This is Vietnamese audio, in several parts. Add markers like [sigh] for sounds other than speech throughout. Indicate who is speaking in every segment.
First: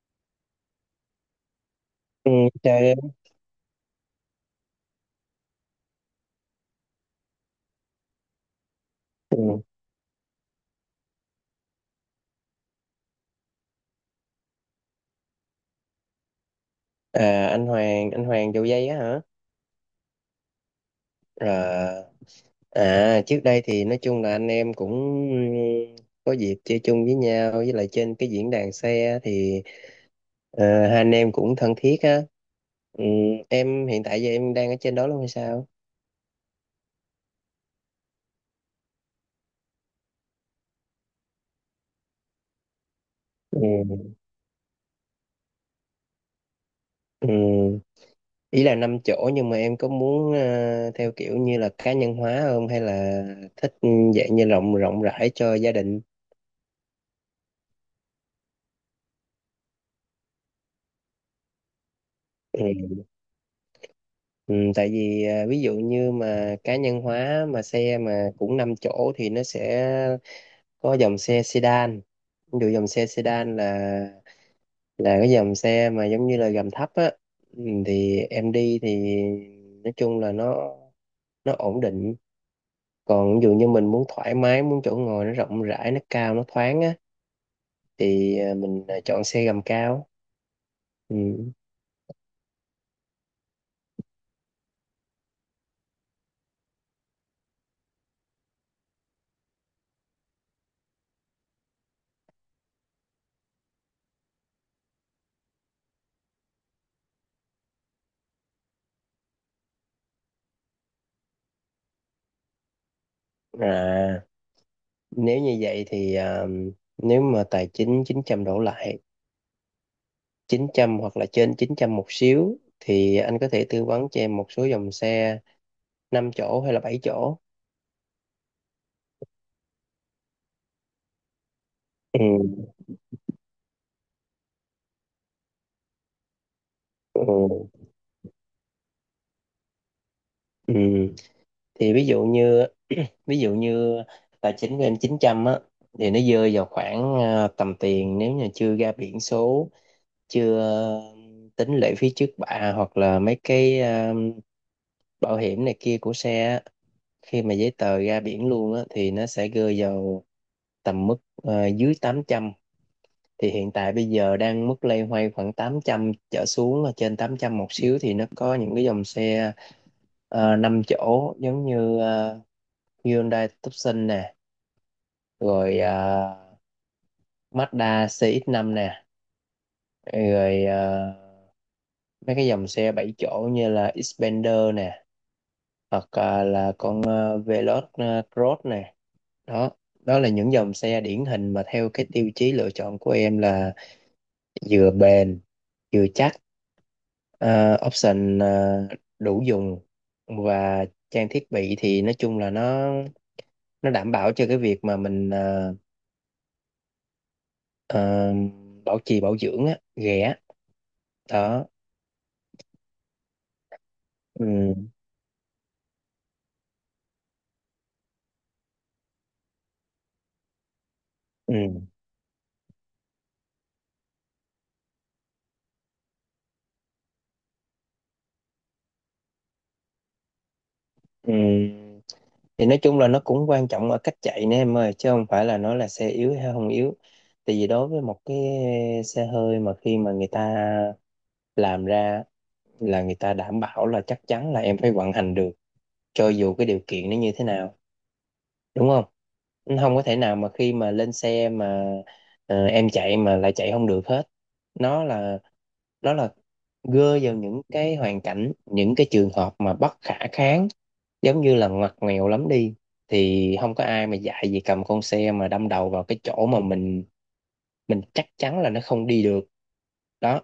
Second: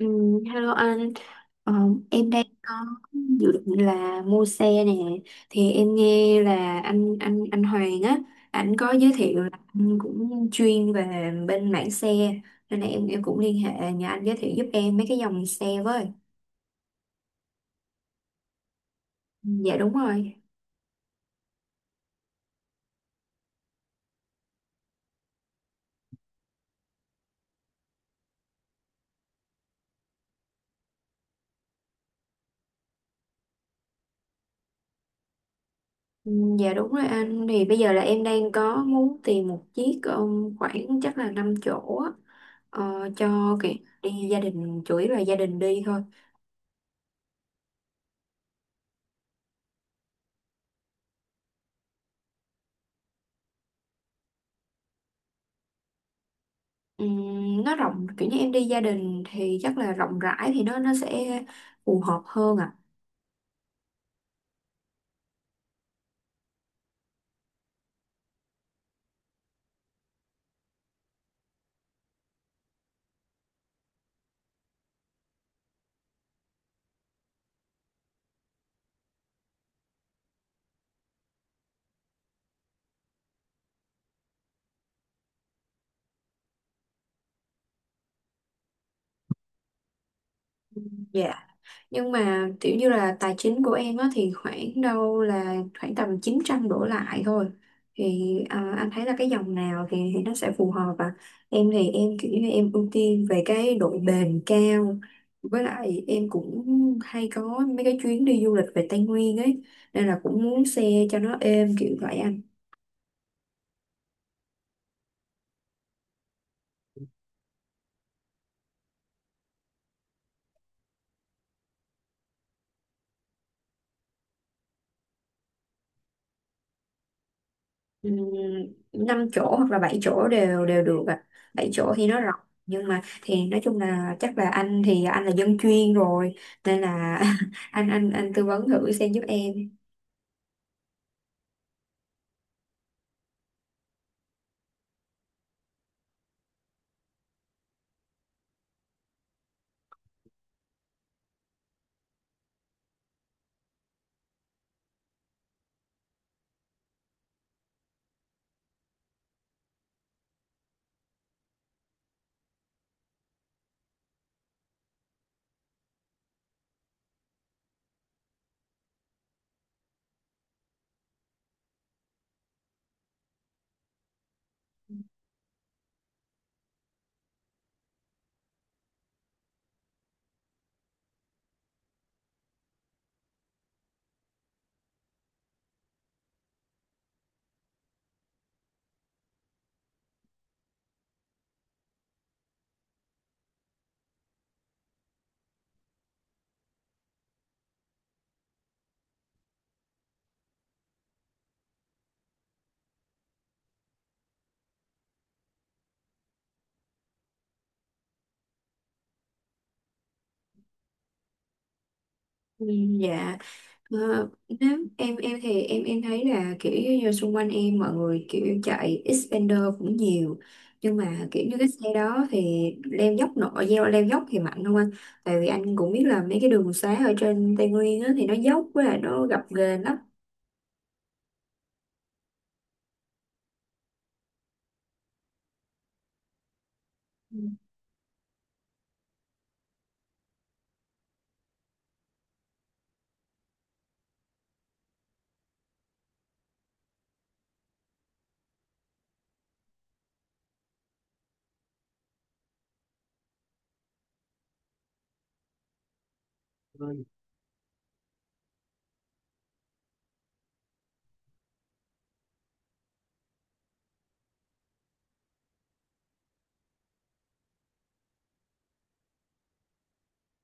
Speaker 1: Ừ, hello anh. Ờ, em
Speaker 2: Ừ,
Speaker 1: đang có
Speaker 2: chơi em.
Speaker 1: dự định là mua xe nè. Thì em nghe là anh Hoàng á, anh có giới thiệu là
Speaker 2: Ừ.
Speaker 1: anh cũng chuyên về bên mảng xe, nên là em cũng liên hệ nhờ anh giới thiệu giúp em mấy cái dòng xe với.
Speaker 2: À, anh Hoàng vô dây á hả?
Speaker 1: Ừ, dạ đúng rồi.
Speaker 2: Rồi. Trước đây thì nói chung là anh em cũng ừ, có dịp chơi chung với nhau, với lại trên cái diễn đàn xe thì hai anh em cũng thân thiết á. ừ, em hiện tại giờ em đang ở trên đó luôn hay sao?
Speaker 1: Ừ, dạ đúng rồi anh. Thì bây giờ là em đang có muốn tìm một chiếc khoảng chắc là 5 chỗ á, cho
Speaker 2: ừ.
Speaker 1: kiểu đi gia đình, chủ yếu là gia đình đi thôi.
Speaker 2: Ừ. Ý là năm chỗ nhưng mà em có muốn theo kiểu như là cá nhân hóa không, hay là thích dạng như rộng rộng rãi cho gia đình?
Speaker 1: Nó rộng kiểu như em đi gia đình thì chắc là rộng rãi thì nó sẽ phù hợp hơn ạ.
Speaker 2: ừ. Ừ, tại vì ví dụ như mà cá nhân hóa mà xe mà cũng 5 chỗ thì nó sẽ có dòng xe sedan. Ví dụ dòng xe sedan là cái dòng xe mà giống như là gầm thấp á. Ừ, thì em đi thì nói chung là nó ổn định. Còn ví dụ như mình muốn thoải mái, muốn chỗ ngồi nó rộng rãi, nó cao, nó thoáng á thì mình chọn xe gầm cao. Ừ.
Speaker 1: Dạ. Nhưng mà kiểu như là tài chính của em á thì khoảng đâu là khoảng tầm 900 đổ lại thôi, thì anh thấy là cái dòng nào thì nó sẽ phù hợp ạ. Em thì em kiểu như em ưu tiên về cái độ bền cao, với lại em cũng hay có mấy cái chuyến đi du lịch về Tây Nguyên ấy, nên là cũng muốn xe cho nó êm kiểu vậy anh.
Speaker 2: À, nếu như vậy thì nếu mà tài chính 900 đổ lại, 900 hoặc là trên 900 một xíu, thì anh có thể tư vấn cho em một số dòng xe 5 chỗ hay là bảy chỗ.
Speaker 1: Ừm, 5 chỗ hoặc là 7 chỗ đều đều được ạ. Bảy chỗ thì nó
Speaker 2: Ừ.
Speaker 1: rộng, nhưng mà thì nói chung là chắc là anh thì anh là dân chuyên rồi nên là
Speaker 2: Ừ.
Speaker 1: [laughs] anh tư vấn thử xem giúp em.
Speaker 2: Ừ. Thì ví dụ như tài chính của em 900 á thì nó rơi vào khoảng tầm tiền, nếu như chưa ra biển số, chưa tính lệ phí trước bạ hoặc là mấy cái bảo hiểm này kia của xe á. Khi mà giấy tờ ra biển luôn á thì nó sẽ rơi vào tầm mức dưới tám trăm. Thì hiện tại bây giờ đang mức loay hoay khoảng 800 trở xuống, ở trên 800 một xíu, thì nó có những cái dòng xe 5 chỗ giống như Hyundai Tucson nè, rồi Mazda cx năm nè, rồi mấy cái dòng xe 7 chỗ như là Xpander nè, hoặc là con Veloz Cross nè. Đó, đó là những dòng xe điển hình mà theo cái tiêu chí lựa chọn của em là vừa bền chưa chắc, Ờ, option đủ dùng, và trang thiết bị thì nói chung là nó đảm bảo cho cái việc mà mình ờ, bảo trì bảo dưỡng á ghẻ. Đó.
Speaker 1: Dạ. Ờ, Nếu
Speaker 2: ừ,
Speaker 1: em thì em thấy là kiểu như xung quanh em mọi người kiểu chạy Xpander cũng nhiều, nhưng mà kiểu như cái
Speaker 2: ừ,
Speaker 1: xe đó thì leo dốc nổi, leo leo dốc thì mạnh không anh? Tại vì anh cũng biết là mấy cái đường xá ở trên Tây Nguyên á, thì nó dốc với lại nó gập ghềnh lắm.
Speaker 2: ừ. Thì nói chung là nó cũng quan trọng ở cách chạy nè em ơi, chứ không phải là nó là xe yếu hay không yếu. Tại vì đối với một cái xe hơi, mà khi mà người ta làm ra là người ta đảm bảo là chắc chắn là em phải vận hành được cho dù cái điều kiện nó như thế nào, đúng không? Không có thể nào mà khi mà lên xe mà em chạy mà lại chạy không được hết. Nó là nó là gơ vào những cái hoàn cảnh, những cái trường hợp mà bất khả kháng, giống như là ngoặt nghèo lắm đi, thì không có ai mà dạy gì cầm con xe mà đâm đầu vào cái chỗ mà mình chắc chắn là nó không đi được. Đó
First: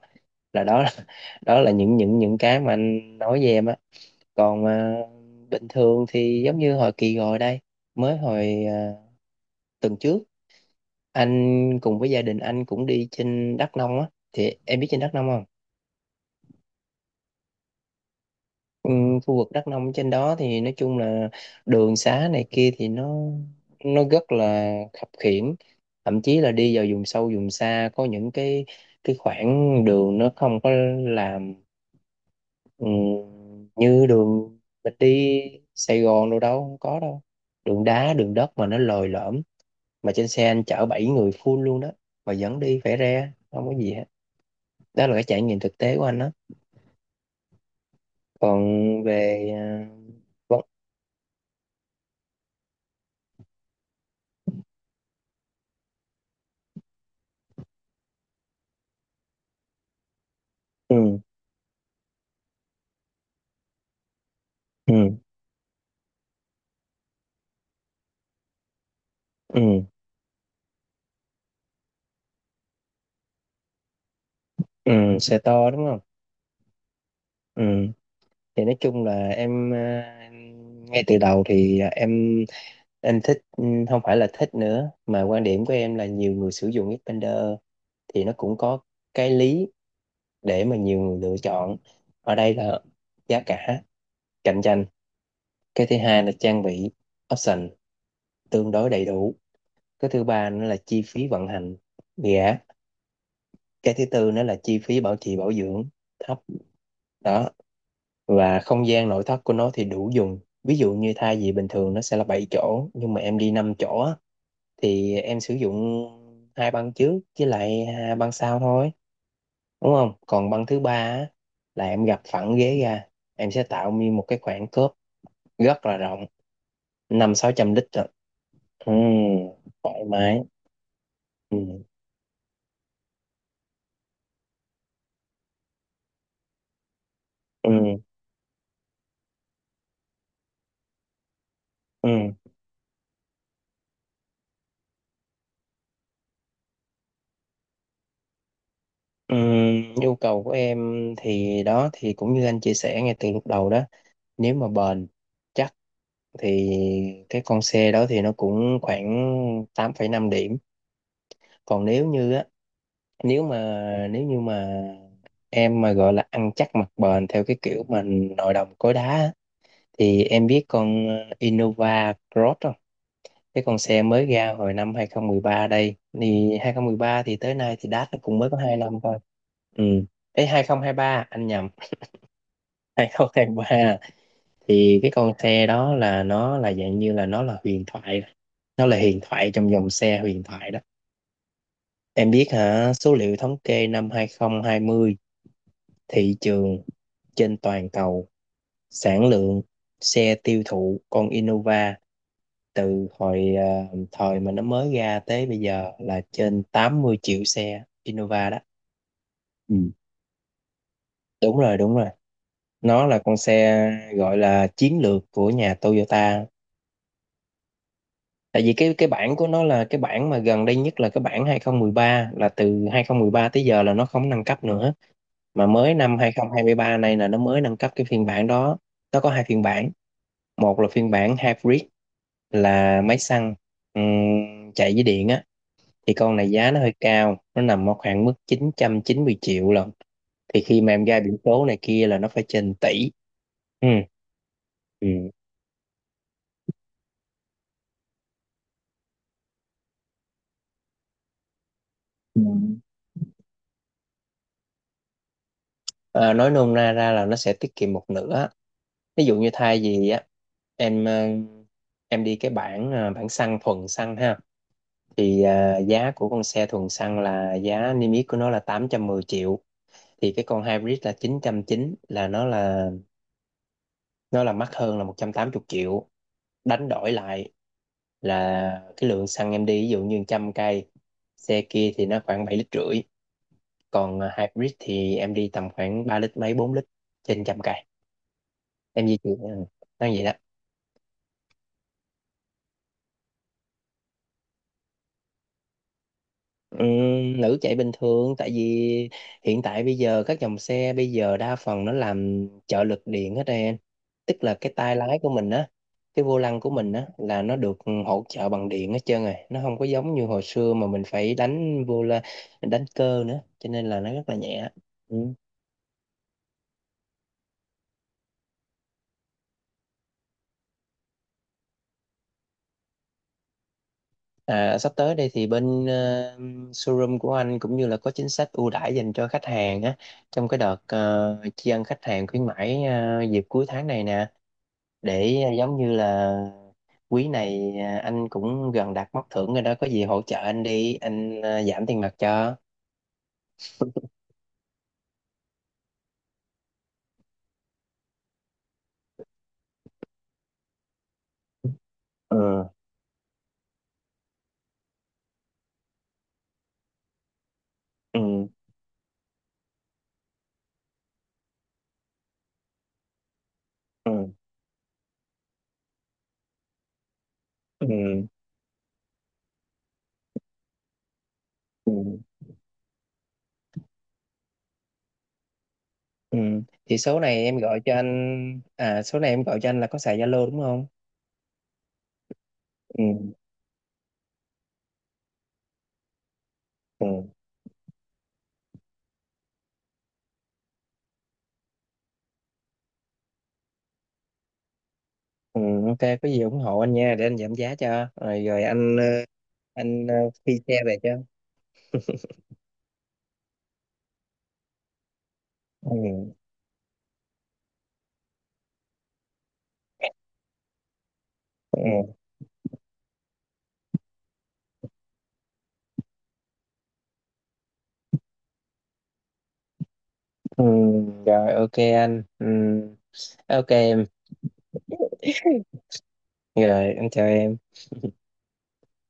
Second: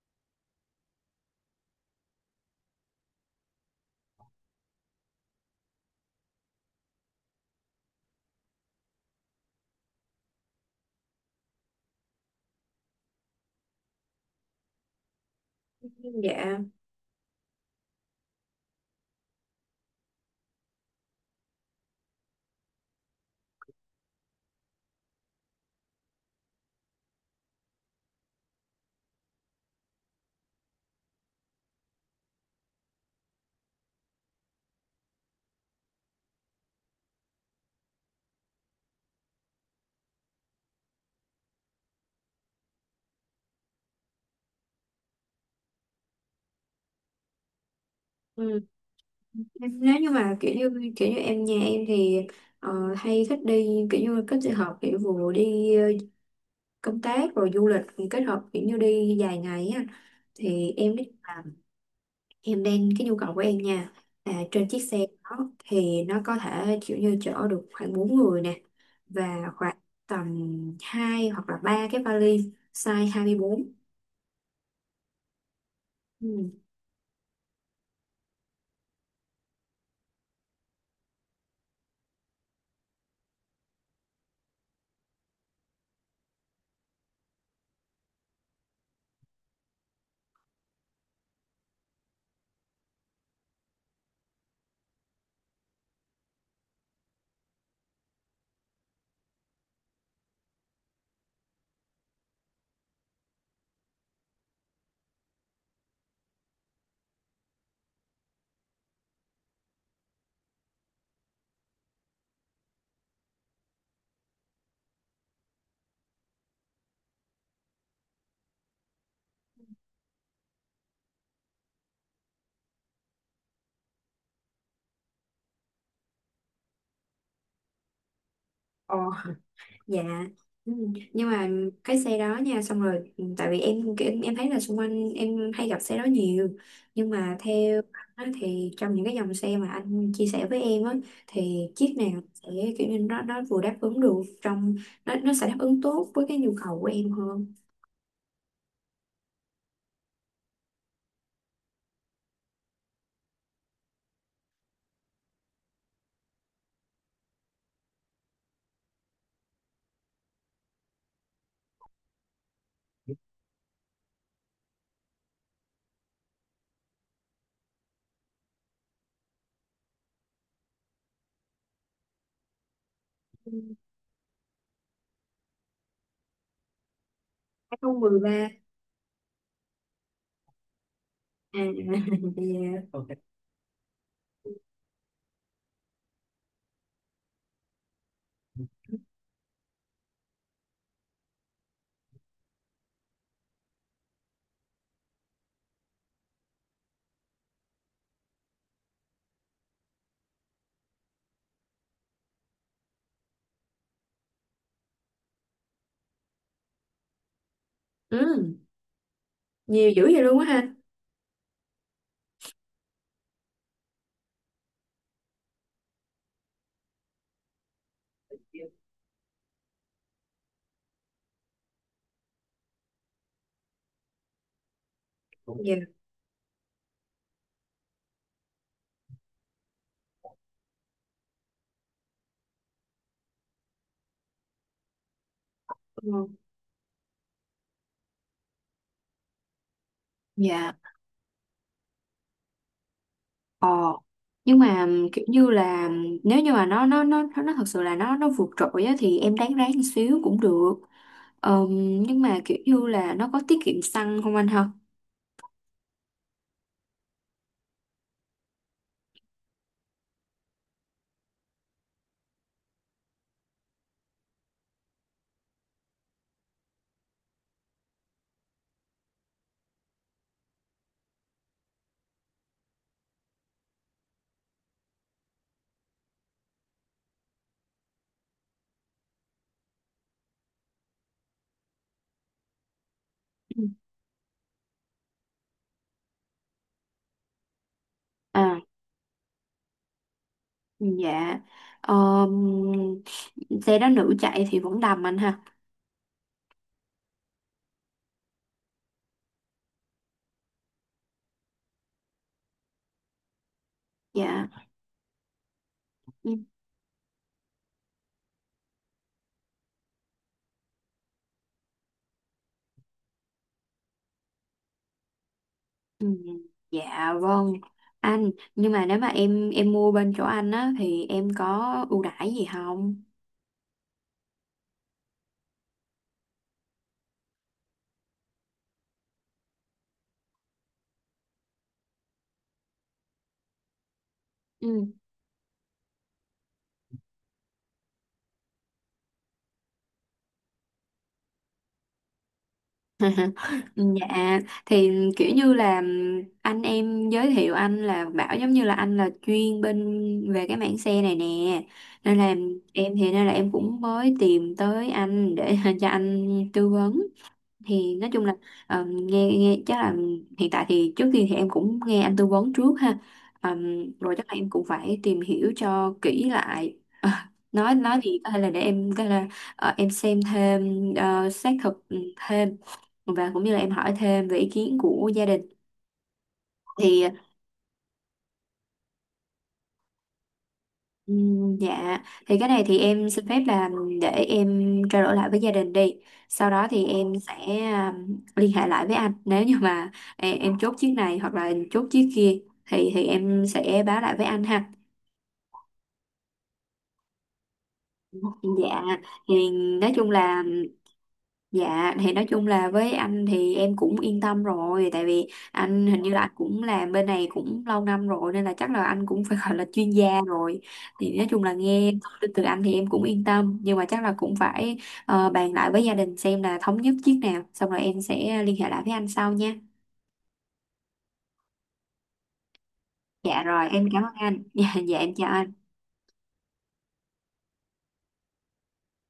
Speaker 2: là [laughs] đó là những cái mà anh nói với em á. Còn bình thường thì giống như hồi kỳ rồi đây, mới hồi tuần trước, anh cùng với gia đình anh cũng đi trên Đắk Nông á, thì em biết trên Đắk Nông không?
Speaker 1: Dạ,
Speaker 2: ừ, Khu vực Đắk Nông trên đó thì nói chung là đường xá này kia thì nó rất là khập khiễng. Thậm chí là đi vào vùng sâu vùng xa có những cái khoảng đường nó không có làm, ừ, như đường mình đi Sài Gòn đâu, đâu không có đâu, đường đá đường đất mà nó lồi lõm, mà trên xe anh chở bảy người full luôn đó, mà vẫn đi phải re không có gì hết. Đó là cái trải nghiệm thực tế của anh đó.
Speaker 1: ừ.
Speaker 2: Còn về
Speaker 1: Nếu như mà kiểu
Speaker 2: vấn-
Speaker 1: như kiểu như nhà em thì hay thích đi kiểu như kết hợp kiểu vừa đi công tác rồi du lịch thì kết hợp kiểu như đi dài ngày á, thì em biết
Speaker 2: ừ,
Speaker 1: là em đang cái nhu cầu của em nha, là trên chiếc xe
Speaker 2: ừ,
Speaker 1: đó thì nó có thể kiểu như chở được khoảng 4 người nè, và khoảng
Speaker 2: ừ,
Speaker 1: tầm 2 hoặc là 3 cái vali size 24.
Speaker 2: ừ, xe to đúng không? Ừ. Thì nói chung là em ngay từ đầu thì em thích không phải là thích nữa, mà quan điểm của em là nhiều người sử dụng Xpander thì nó cũng có cái lý để mà nhiều người lựa chọn. Ở đây là giá cả cạnh tranh, cái thứ hai là trang bị option tương đối đầy đủ, cái thứ ba nữa là chi phí vận hành gã, cái thứ tư nữa là chi phí bảo trì bảo dưỡng thấp. Đó. Và không gian nội thất của nó thì đủ dùng. Ví dụ như thay vì bình thường nó sẽ là 7 chỗ, nhưng mà em đi 5 chỗ á, thì em sử dụng hai băng trước với lại hai băng sau thôi, đúng không? Còn băng thứ ba á, là em gập phẳng ghế ra, em sẽ tạo như một cái khoảng khớp rất là rộng, năm sáu trăm lít rồi. ừ,
Speaker 1: Ừ, dạ,
Speaker 2: Thoải mái.
Speaker 1: ừ. Nhưng mà
Speaker 2: ừ,
Speaker 1: cái xe đó nha, xong rồi ừ, tại vì em thấy là xung quanh em hay gặp xe đó nhiều, nhưng mà
Speaker 2: ừ,
Speaker 1: theo anh á, thì trong những cái dòng xe mà anh chia sẻ với em á thì chiếc nào
Speaker 2: ừ.
Speaker 1: sẽ kiểu như nó vừa đáp ứng được trong nó sẽ đáp ứng tốt với cái nhu cầu của em hơn.
Speaker 2: Nhu cầu của em thì đó, thì cũng như anh chia sẻ ngay từ lúc đầu đó, nếu mà bền chắc thì cái con xe đó thì nó cũng khoảng tám phẩy năm điểm. Còn nếu như á, nếu mà nếu như mà em mà gọi là ăn chắc mặc bền theo cái kiểu mà nội đồng cối đá á, thì em biết con Innova Cross không?
Speaker 1: Ừ,
Speaker 2: Cái con xe mới ra hồi năm 2013 đây thì 2013 thì tới nay thì đát nó cũng
Speaker 1: 2013
Speaker 2: mới có 2 năm thôi. Ừ. Ê, ba anh
Speaker 1: à.
Speaker 2: nhầm,
Speaker 1: [laughs] Dạ,
Speaker 2: hai không tháng ba. Thì cái con xe đó là nó là dạng như là nó là huyền thoại, nó là huyền thoại trong dòng xe huyền thoại đó. Em biết hả? Số liệu thống kê năm 2020, thị trường trên toàn cầu, sản lượng xe tiêu thụ con Innova từ hồi thời mà nó mới ra tới bây giờ là trên 80 triệu xe Innova
Speaker 1: ừ,
Speaker 2: đó.
Speaker 1: nhiều
Speaker 2: Ừ.
Speaker 1: dữ vậy luôn á ha.
Speaker 2: Đúng rồi, đúng rồi, nó là con xe gọi là chiến lược của nhà Toyota. Tại vì cái bản của nó, là cái bản mà gần đây nhất là cái bản hai không một ba, là từ 2013 tới giờ là nó không nâng cấp nữa, mà
Speaker 1: Dạ,
Speaker 2: mới năm 2023 này là nó mới nâng cấp cái phiên bản đó. Nó có hai phiên bản, một là phiên bản hybrid, là máy xăng chạy với điện á. Thì
Speaker 1: ừ.
Speaker 2: con này giá nó hơi cao, nó nằm ở khoảng mức chín chín trăm chín mươi triệu lận. Thì
Speaker 1: Dạ.
Speaker 2: khi mà em ra biển số này kia là nó phải trên tỷ.
Speaker 1: Ờ,
Speaker 2: Ừ.
Speaker 1: nhưng mà kiểu
Speaker 2: Ừ.
Speaker 1: như là nếu như mà nó thật sự là nó vượt trội á, thì em đáng ráng một xíu cũng được. Ờm, nhưng mà
Speaker 2: Ừ.
Speaker 1: kiểu như là nó có tiết kiệm xăng không anh ha?
Speaker 2: À, nói nôm na ra là nó sẽ tiết kiệm một nửa. Ví dụ như thay vì á, em ờ, em đi cái bản bản xăng, thuần xăng ha, thì giá của con xe thuần xăng là giá niêm yết của nó là 810 triệu, thì cái con hybrid là chín trăm chín, là nó là mắc hơn là 180 triệu. Đánh đổi lại là cái lượng xăng em đi, ví dụ như 100 cây, xe kia thì nó khoảng 7 lít rưỡi,
Speaker 1: Ừ.
Speaker 2: còn hybrid thì em đi tầm khoảng 3 lít mấy, 4 lít trên 100 cây
Speaker 1: À,
Speaker 2: em di chuyển. Ờ, nó vậy đó.
Speaker 1: dạ. Ờm, Xe đó nữ chạy thì vẫn đầm anh ha.
Speaker 2: Nữ chạy bình thường, tại vì hiện tại bây giờ các dòng xe bây giờ đa phần nó làm trợ lực điện hết em. Tức
Speaker 1: Dạ.
Speaker 2: là cái tay lái của mình á, cái
Speaker 1: Ừ,
Speaker 2: vô lăng của mình á, là nó được hỗ trợ bằng điện hết trơn rồi, nó không có giống như hồi xưa mà mình phải đánh vô la, đánh cơ nữa, cho nên là nó rất là nhẹ. Ừ.
Speaker 1: ừ, dạ vâng. Anh, nhưng mà nếu mà em mua bên chỗ anh á thì em có ưu đãi gì không?
Speaker 2: À, sắp tới đây thì bên showroom của anh cũng như là có chính sách ưu đãi dành cho khách hàng á, trong cái đợt tri ân khách hàng khuyến mãi dịp cuối tháng này nè, để giống như là quý này, anh cũng gần đạt mốc thưởng rồi đó, có gì hỗ trợ anh đi anh, giảm tiền mặt cho.
Speaker 1: [laughs] Dạ. Thì kiểu như là anh em giới thiệu anh là bảo giống như là anh là chuyên bên về cái mảng xe này nè, nên là
Speaker 2: ừ
Speaker 1: em, thì nên là em cũng mới tìm tới anh để [laughs] cho anh tư vấn. Thì nói
Speaker 2: ừ
Speaker 1: chung là nghe nghe chắc là hiện tại thì trước tiên thì em cũng nghe anh tư vấn trước ha. Ờ, Rồi chắc
Speaker 2: ừ
Speaker 1: là em cũng phải tìm hiểu cho kỹ lại. Ờ, nói gì
Speaker 2: ừ
Speaker 1: có thể là để em có thể là em xem thêm xác thực
Speaker 2: ừ
Speaker 1: thêm, và cũng như là em hỏi thêm về ý kiến của gia đình
Speaker 2: ừ thì
Speaker 1: thì
Speaker 2: số này em gọi cho anh là có xài Zalo đúng không?
Speaker 1: dạ thì cái này thì em xin
Speaker 2: ừ
Speaker 1: phép là để em trao đổi lại với gia đình đi, sau đó thì em
Speaker 2: ừ
Speaker 1: sẽ liên hệ lại với anh. Nếu như mà em chốt chiếc này hoặc là chốt chiếc kia thì em sẽ báo lại với anh ha.
Speaker 2: ừ ok, có gì ủng hộ anh nha, để anh giảm giá cho, rồi rồi
Speaker 1: Dạ thì nói
Speaker 2: anh
Speaker 1: chung
Speaker 2: ờ,
Speaker 1: là
Speaker 2: phi xe về cho.
Speaker 1: dạ thì nói chung là với anh thì em cũng yên tâm rồi, tại vì anh hình như là anh
Speaker 2: ừ
Speaker 1: cũng làm bên này cũng lâu năm rồi, nên là chắc là anh cũng phải [laughs] gọi là chuyên gia rồi. Thì nói chung là nghe thông
Speaker 2: ừ
Speaker 1: tin từ anh thì em cũng yên tâm, nhưng mà chắc là cũng phải bàn lại với gia đình xem là thống nhất chiếc nào xong rồi em sẽ liên hệ lại với anh sau nha.
Speaker 2: ừ Rồi, ok anh. Ừ.
Speaker 1: Dạ rồi
Speaker 2: Ok
Speaker 1: em cảm
Speaker 2: em,
Speaker 1: ơn anh. [laughs] Dạ, dạ em chào anh.
Speaker 2: rồi anh chào em.